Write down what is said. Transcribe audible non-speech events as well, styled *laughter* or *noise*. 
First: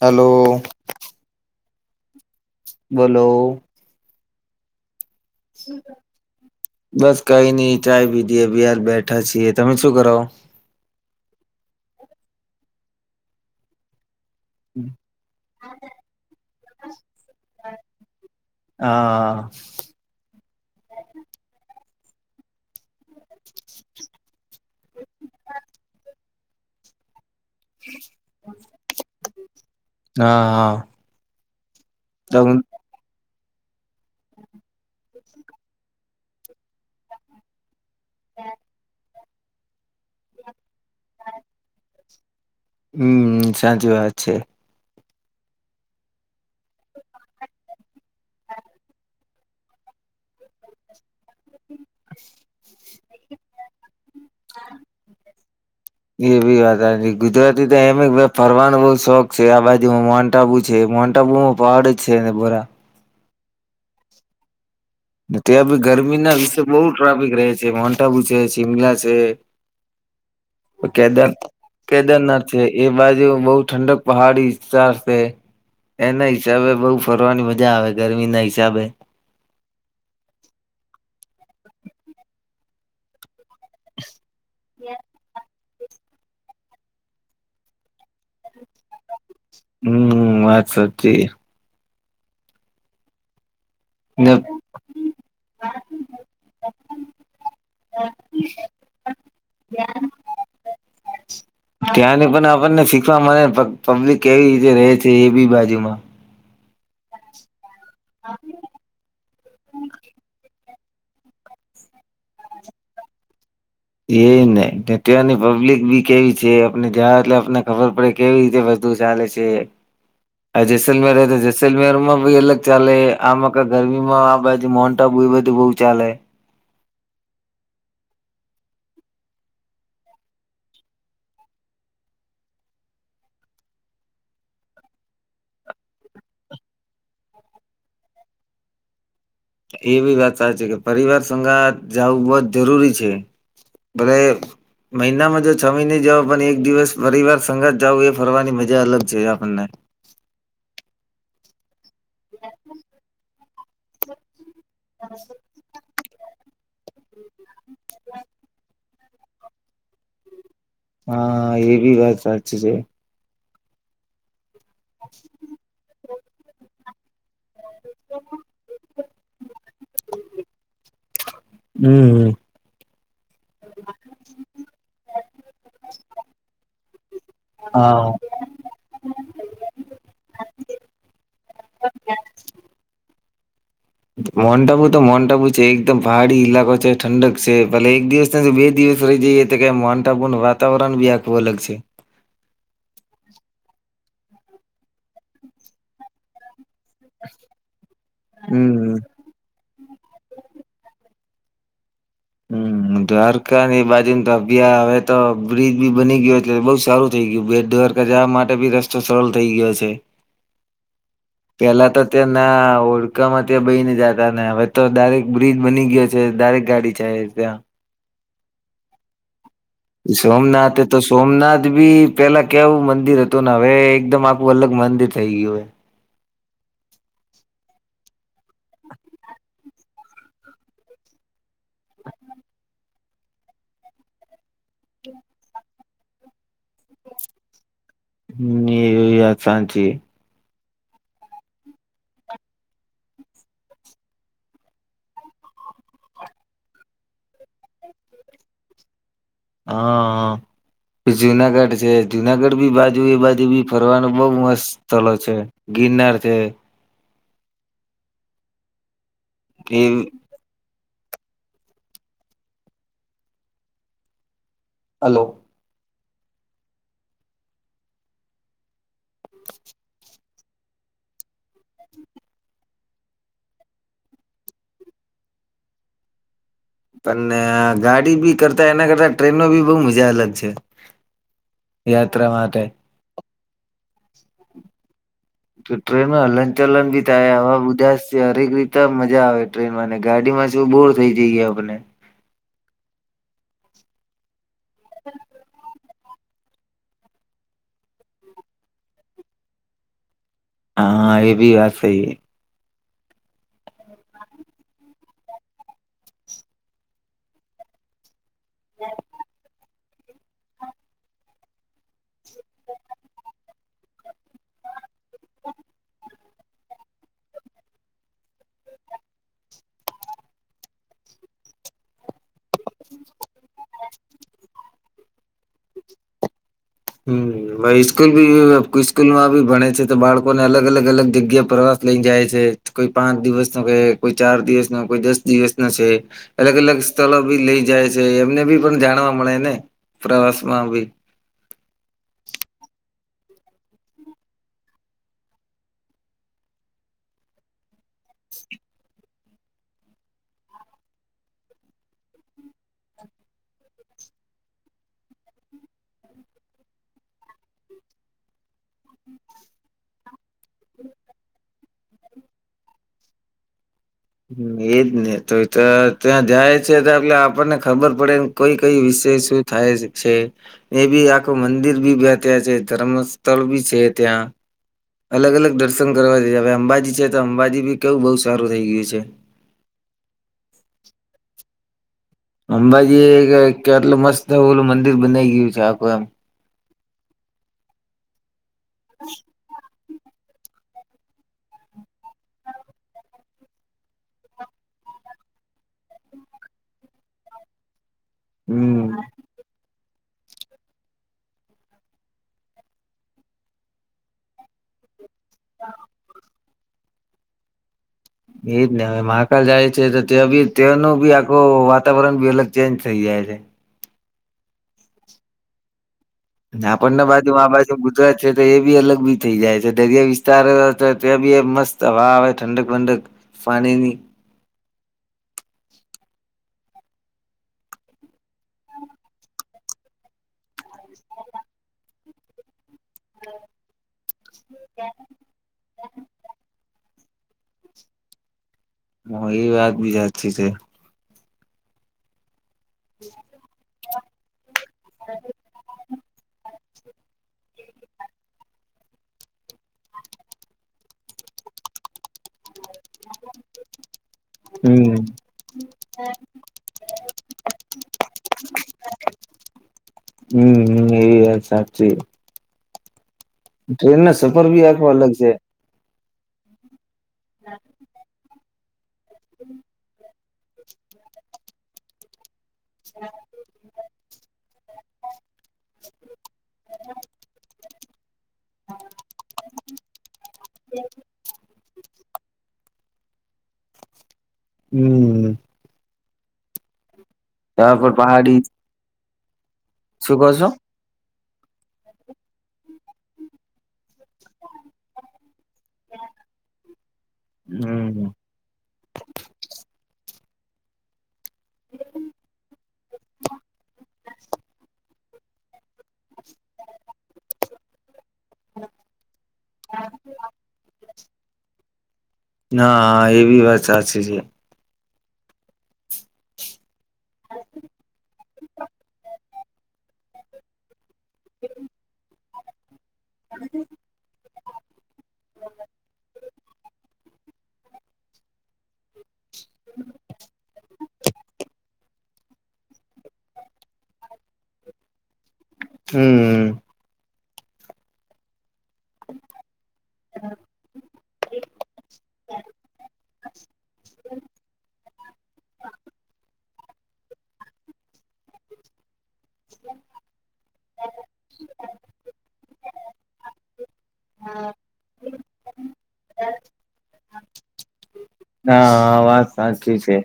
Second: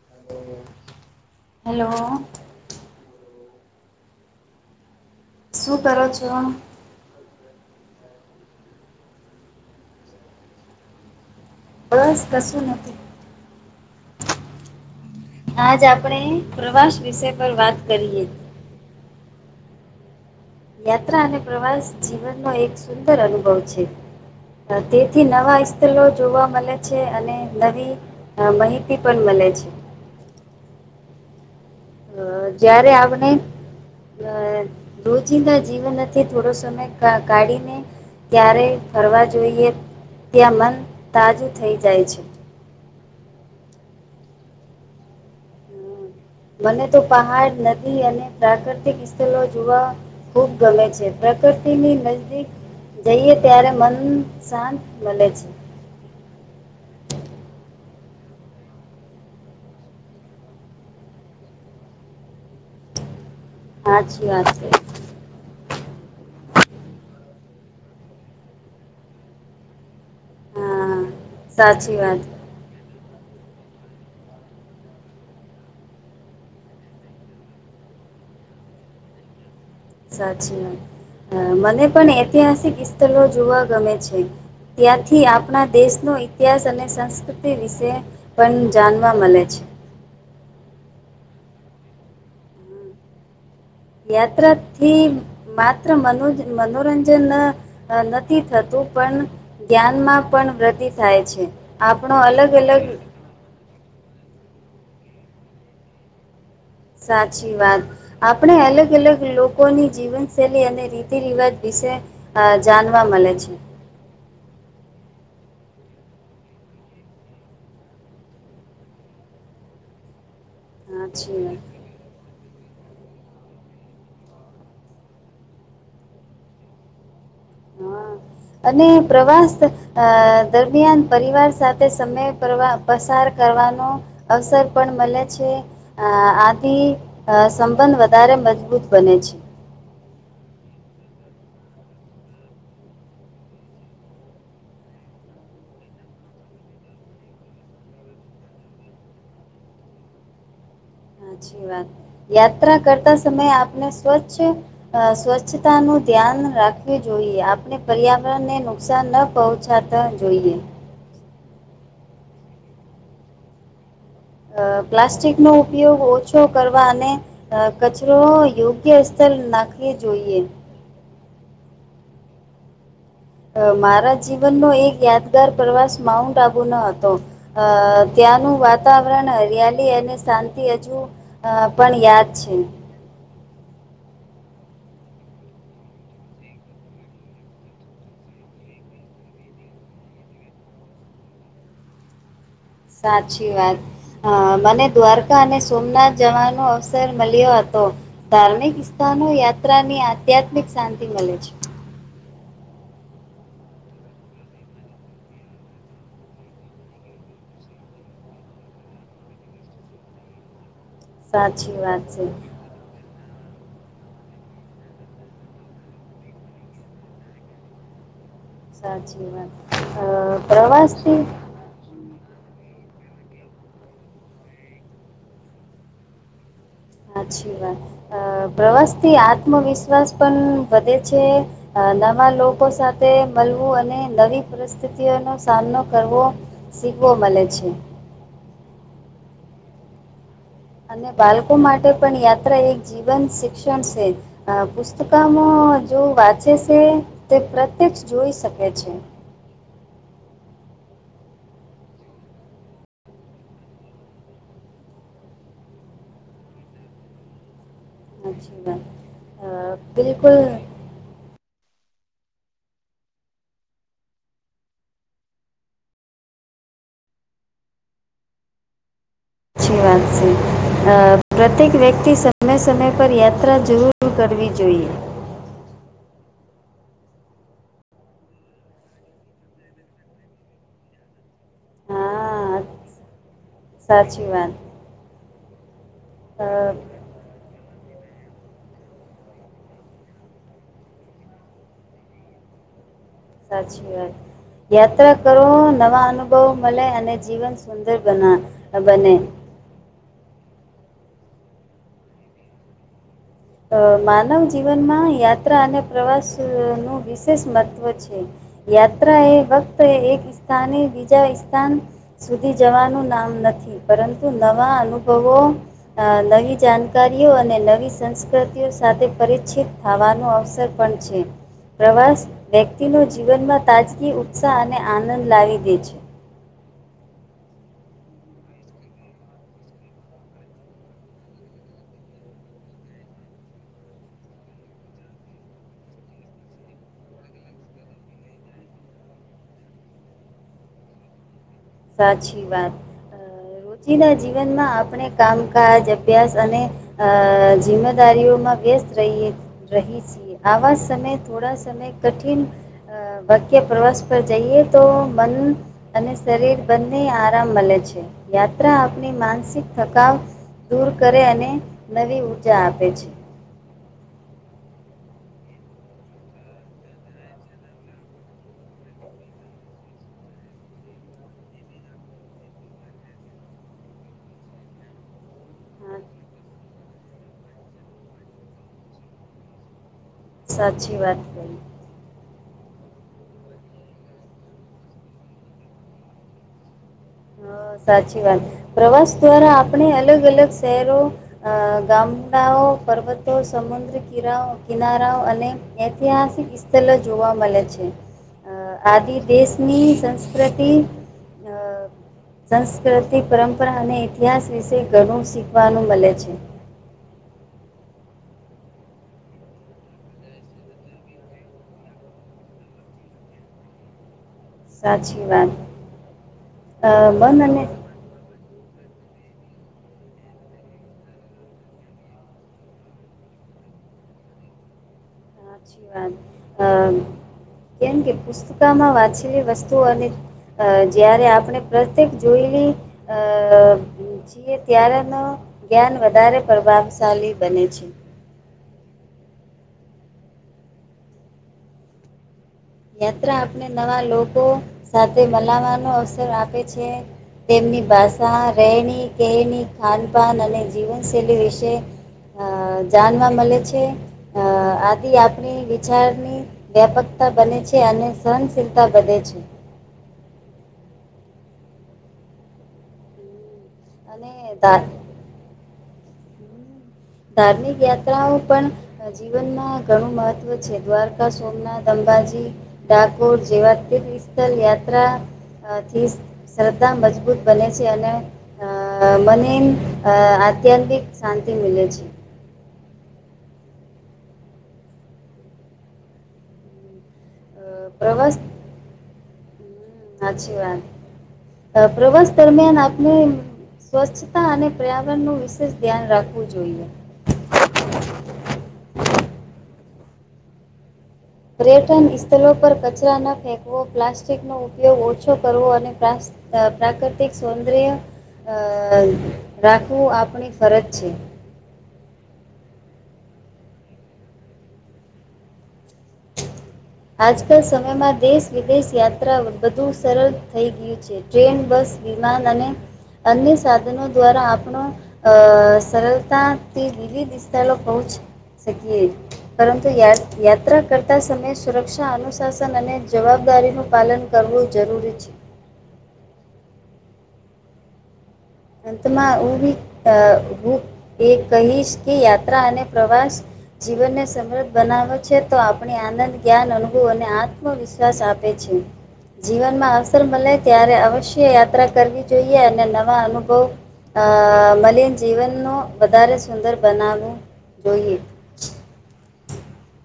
Hello. Hello બોલો શું કર છો બસ કઈ નઈ ચાય પીધી બહાર બેઠા છીએ તમે શું કરાવો બસ કશું નથી હમ આજ આપણે પ્રવાસ વિષય પર વાત કરીએ હા યાત્રા અને પ્રવાસ જીવનનો એક સુંદર અનુભવ છે તેથી નવા સ્થલો જોવા મળે છે અને નવી માહિતી પણ મળે છે હા હા હ તમ જયારે આવને અ રોજિંદા જીવનથી થોડો સમય કાઢીને ક્યારે ફરવા જોઈએ ત્યાં મન તાજું થઈ જાય છે હમ સાચી વાત છે મને તો પહાડ નદી અને પ્રાકૃતિક સ્થળ જોવા ખુબ ગમે છે પ્રકૃતિની નજદીક જઈએ ત્યારે મન શાંત મલે છે. એ બી વાત હાચી ગુજરાતી તો એમ ફરવાનો બઉ શોખ છે આ બાજુમાં મોન્ટ આબુ છે મોન્ટ આબુમાં પાડ છેેને બરા હાચી વાત છે ત્યાં બી ગરમી ના વિશે બહુ ટ્રાફિક રહે છે મોન્ટ આબુ છે શિમલા છે હા કેદાર સાચી વાત કેદારનાથ એ બાજુ બહુ ઠંડક પહાડી વિસ્તાર છે. એના હિસાબે બઉુ ફરવાની મજા આવે ગરમી ના હિસાબે. સાચી વાત મને પણ ઐતિહાસિક સ્થલો જોવા ગમે છે. ત્યાંથી આપણા દેશનો ઇતિહાસ અને સંસ્કૃતિ વિશે પણ જાણવા મલે છે. હમ વાત સાચી ને યાત્રા થી માત્ર મનો મનોરંજન નથી થતું પણ જ્ઞાનમાં પણ વૃદ્ધિ થાય છે આપણો ત્યાંને પણ અલગ અલગ *unintelligible* પબ્લિક કેવી રીતે રહે છે એ બી બાજુમાં સાચી વાત આપણે અલગ અલગ લોકોની જીવનશૈલી અને રિતિ રિવાજ વિશે જાણવા મલે છે. એજને ત્યાંની પબ્લિક બી કેવી છે આપને જ્યા એટલે આપને ખબર પડે કેવી રીતે બધું ચાલે છે આ જેસલમેર તો સાચી વાત જેસલમેર માં ભી અલગ ચાલે આમાં ગરમી માં આ બાજુ મોન્ટ આબુ એ બધું બઉુ ચાલે હા *unintelligible* અને પ્રવાસ અ દરમિયાન પરિવાર સાથે સમય કરવાનો પસાર કરવાનો અવસર પણ મલે છે. અ આથી સંબંધ વધારે મજબૂત બને છે. એ બી વાત સાચી કે પરિવાર સંગાત જાવું બહોત જ જરૂરી છે ભલે મહિનામાં જો છ મહિ ને જાવ પણ એક દિવસ પરિવાર સગાત જાવું એ ફરવાની મજા અલગ છે આપણને સાચી વાત યાત્રા કરતા સમયે આપને સ્વચ્છ સ્વચ્છ તા નું ધ્યાન રાખવું જોઈએ આપણે પર્યાવરણને નુકસાન ન પહોંચાતા જોઈએ. હા એ બી વાત સાચી છે. અ પ્લાસ્ટિકનો ઉપયોગ ઓ છો કરવા અને કચરો યોગ્ય સ્તર નાખવી જોઈએ. હમ્મ હમ્મ મારા જીવનનો એક યાદગાર પ્રવાસ માઉન્ટ આબુનો હતો. અ હા. ત્યાંનું વા તાવરણ હરિયાલી અને શાંતિ હજુ પણ યાદ છે. મોન્ટ આબુ તો મોન્ટ આબુ છે એકદમ પહાડી ઈલાકો છે ઠંડક છે ભલે એક દિવસ બે દિવસ રહી જઈએ તો કે મોનટાપુ વાતાવરણ બી આખું અલગ છે. સાચી વાત મને દ્વારકા અને સોમનાથ જવાનો અવસર મળ્યો હતો ધાર્મિક હમ. સ્થાનો યાત્રાની આધ્યાત્મિક શાંતિ મળે છે. હમ્મ દ્વારકા ની એ બાજુ ને તો્ ગીયા હવે તો બ્રિજ બી બની ગયો છે બઉુ સારું થઇ ગયું બેટ દ્વારકા જાવા માટે બી રસ્તો સરળ થઈ ગયો છે. સાચી પેલા તો વાત છે. તયા ના ઓળ કામાં ત્યાં બઈ ને જતા ને હવે તો દારેક બ્રિજ બની ગયો છે દારેક ગાડી છે ત્યાં સાચી વાત અ સોમનાથ તો પ્રવાસથી સોમનાથ ભી પેલા કેવું મંદિર હતું ને હવે એકદમ આખું અલગ મંદિર થઈ ગયું હે. સાછી વાત પ્રવાસથી આત્મવિશ્વાસ પણ વધે છે. અ નવા લોકો સાથે મળવું અને નવી પરિસ્થિતિઓનોો સામનો કરવો શીખવો મલે છે. હમ્મ એવી વાત સાચી અને બાળકો માટે પણ યાત્રા એક જીવંત શિક્ષણ છે. અ પુસ્તકમાં જો વાંચે છે તે પ્રત્યક્ષ જોઈ શકે છે. હા જુનાગઢ છે જુનાગઢ બી બાજુ એ બાજુ બી ફરવાનું બઉ મસ્ત સ્થળ છે. ગિનર છે. અચછી વાત એ બિલકુલ હલો સી વાત છે પ્રત્યેક વ્યક્તિ સમય સમય પર યાત્રા જરૂર દૂર કરવી જોઈએ. પણ ગાડી બી કરતા એના કરતા ટ્રેનો બી બહુ મજા અલગ છે. યાત્રા હા માટે સાચી વાત તો ટ્રેન અ, હલન ચલન બી હવા બધા છે હરેક રીત મજા આવે ટ્રેનમાંને ગાડીમાં શું બોર થઈ જઈ, ગયા આપને સાી વાત યાત્રા કરો નવા અનુભ બહુ મળે અને જીવન સુંદર બના બને હા એ ભી વાત સહી માનવ જીવનમાં યાત્રા અને પ્રવાસનું વિશેષ મહત્ત્વ છે. યાત્રા હૈ વક્ત હ એક સ્થાન હ બીજા સ્થાન સુધી જવાનું નામ નથી પરંતુ નવા અનુભવો અ નવી જાણકારીઓ અને નવી સંસ્ તિ સાથે પરિચિત થવાનો અવસર પણ છે પ્રવાસ વ્યક્તિનો જીવનમાં તાજગી ઉત્સાહ અને આનંદ લાવી દે છે. હમ્મ ઈસ્કૂલ બી ઈસ્કૂલ માં બી ભણે છે તો બાળકો ને અલગ અલગ અલગ જગ્યા પ્રવાસ લઈને જાય છે કોઈ પાંચ દિવસ નો કે કોઈ ચાર દિવસ નો કોઈ દસ દિવસ નો છે. અલગ અલગ સ્થળો બી લઈ જાય છે, એમને બી પણ જાણવા મળે ને પ્રવાસ માં બી સાચી વાત રોજીિના જીવનમાં આપણે કામકાજ અભ્યાસ અને અ જિમ્મેદારીઓમાં વ્યસ્ત રહી રહી છે. આવા સમય થોડા સમય કઠિન વાક્ય પ્રવાસ પર જઈએ તો મન અને શરીર. બંને આરામ મળે છે યાત્રા આપણી માનસિક થકાવ દૂર કરે અને નવી ઉઊર્જા આપે છે. એજ ને તો એ તો ત્યાં જાય છે તો એટલે આપણને ખબર પડેને કોઈ કઈ વિષય શ થાય શી છે. એ બી આખું મંદિર બી બે ત્યા છે ધર્મ સ્થળ બી છે ત્યાં અલગ અલગ દર્શન હા, કરવા દઈ હવે અંબાજી છે તો અંબાજી બી કેવું બહુ સારું થઇ ગયું છે. જે સાચી વાત અંબાજી એક કેટલું મસ્ત ઓલું મંદિર બનાઈ ગયું છે આખું એમ હ સાચી વાત પ્રવાસ દ્વારા આપણે અલગ અલગ શહેરો અ ગામડાઓ પર્વતો સમુદ્ર કિરાઓ કિનારાઓ અને ઐતિહાસિક સ્થલો જોવા મળે છે. હમ આદિ દેશની સંસ્કૃતિ અ સંસ્કૃતિ પરંપરા અને ઇતિહાસ વિશે ઘણું શીખવાનું મળે છે. એજ નેવે મહાકાલ જાય છે તો તયાં બી તેંનું બી આખું વાતાવરણ બી અલગ ચેન્જ થઈ જાય છે. સાચી વાત. અ, આપણ ને બાજુ મન આ અને બાજુ ગુજરાત છે તો એ બી અલગ બી થઈ જાય છે દરિયા વિસ્તાર ત્યાં બી એ મસ્ત હવા આવે ઠંડક ઠંડક. ફાણીની વા કેમ કે પુસ્તકામાં વાંચેલી વસ્તુઓ અને અ જયારે આપણે પ્રત્યેક જોયેલી અ જે ત્યારનું જ્ઞાન વધારે પ્રભાવશાળી બને છે. હો એ વાત બી હાચી છે. યાત્રા આપને નવા લોકો સાથે મલાવાનો અવસર આપે છે. તેમની ભાષા રહેણી કહેણી ખાનપાન અને જીવનશૈલી વિશે. અ જાણવા મળે છે. અ હમ આથી આપણી વિચારની વ્યાપકતા બને છે અને સહનશીલતા વધે છે. હમ્મ એ વાત સાચી. ટ્રેન ના અને સફર ભી ધા આખો હમ. અલગ છે. ધાર્મિક યાત્રાઓ પણ જીવનમાં ઘણું મહત્ત્વ છે દ્વારકા, સોમનાથ, અંબાજી ડાકોર જેવા તીર્થસ્થલ યાત્રાથી. શ્રદ્ધા મજબૂત બને છે અને અ મને અ આધ્યાત્મિક શાંતિ મિલે છે. હમ્મ. અ જાય પણ પ્રવાસ પહાડી હમ, શું કહો છો સાચી વાત પ્રવાસ દરમિયાન આપણે સ્વચ્છતા અને પર્યાવરણનું વિશેષ ધ્યાન રાખવું જોઈએ. હમ્મ. પર્યટન સ્થળો પર કચરા ન ફેંકવો પ્લાસ્ટ પ્લાસ્ટિકનો ઉપયોગ ઓછો કરવો અને પ્રાસ પ્રાકૃતિક સૌંદર્ય અ રાખવું આપણી ફરજ છે. ના એવી વાત સાચી છે. આજકાલ સમયમાં દેશ વિદેશ યાત્રા વધુ સરળ થઈ ગયું છે. ટ્રેન બસ વિમાન અને અન્ય સાધનો દ્વારા આપણો અ સરળતાથી લીલી વિસ્તારો પહોંચ. શકીયે પરંતુ યા યાત્રા આવતા સમયે સુરક્ષા અનુશાસન અને જવાબદારીનું પાલન કરવું જરૂરી છે. હમ્મ. અંતમાં હું બી અ હું એ કહીશ કે યાત્રા અને પ્રવાસ જીવનને સમૃદ્ધ બનાવો છે તો આપણે આનંદ. જ્ઞાન અનુભવ અને આત્મવિશ્વાસ આપે છે. જીવનમાં અવસર મળે ત્યારે અવશ્ય યાત્રા કરવી જોઈએ અને નવા અનુ તો અ મલીન જીવનનું વધારે સુંદર બનાવવું જોઈએ. હા હા વાત સાચી છે.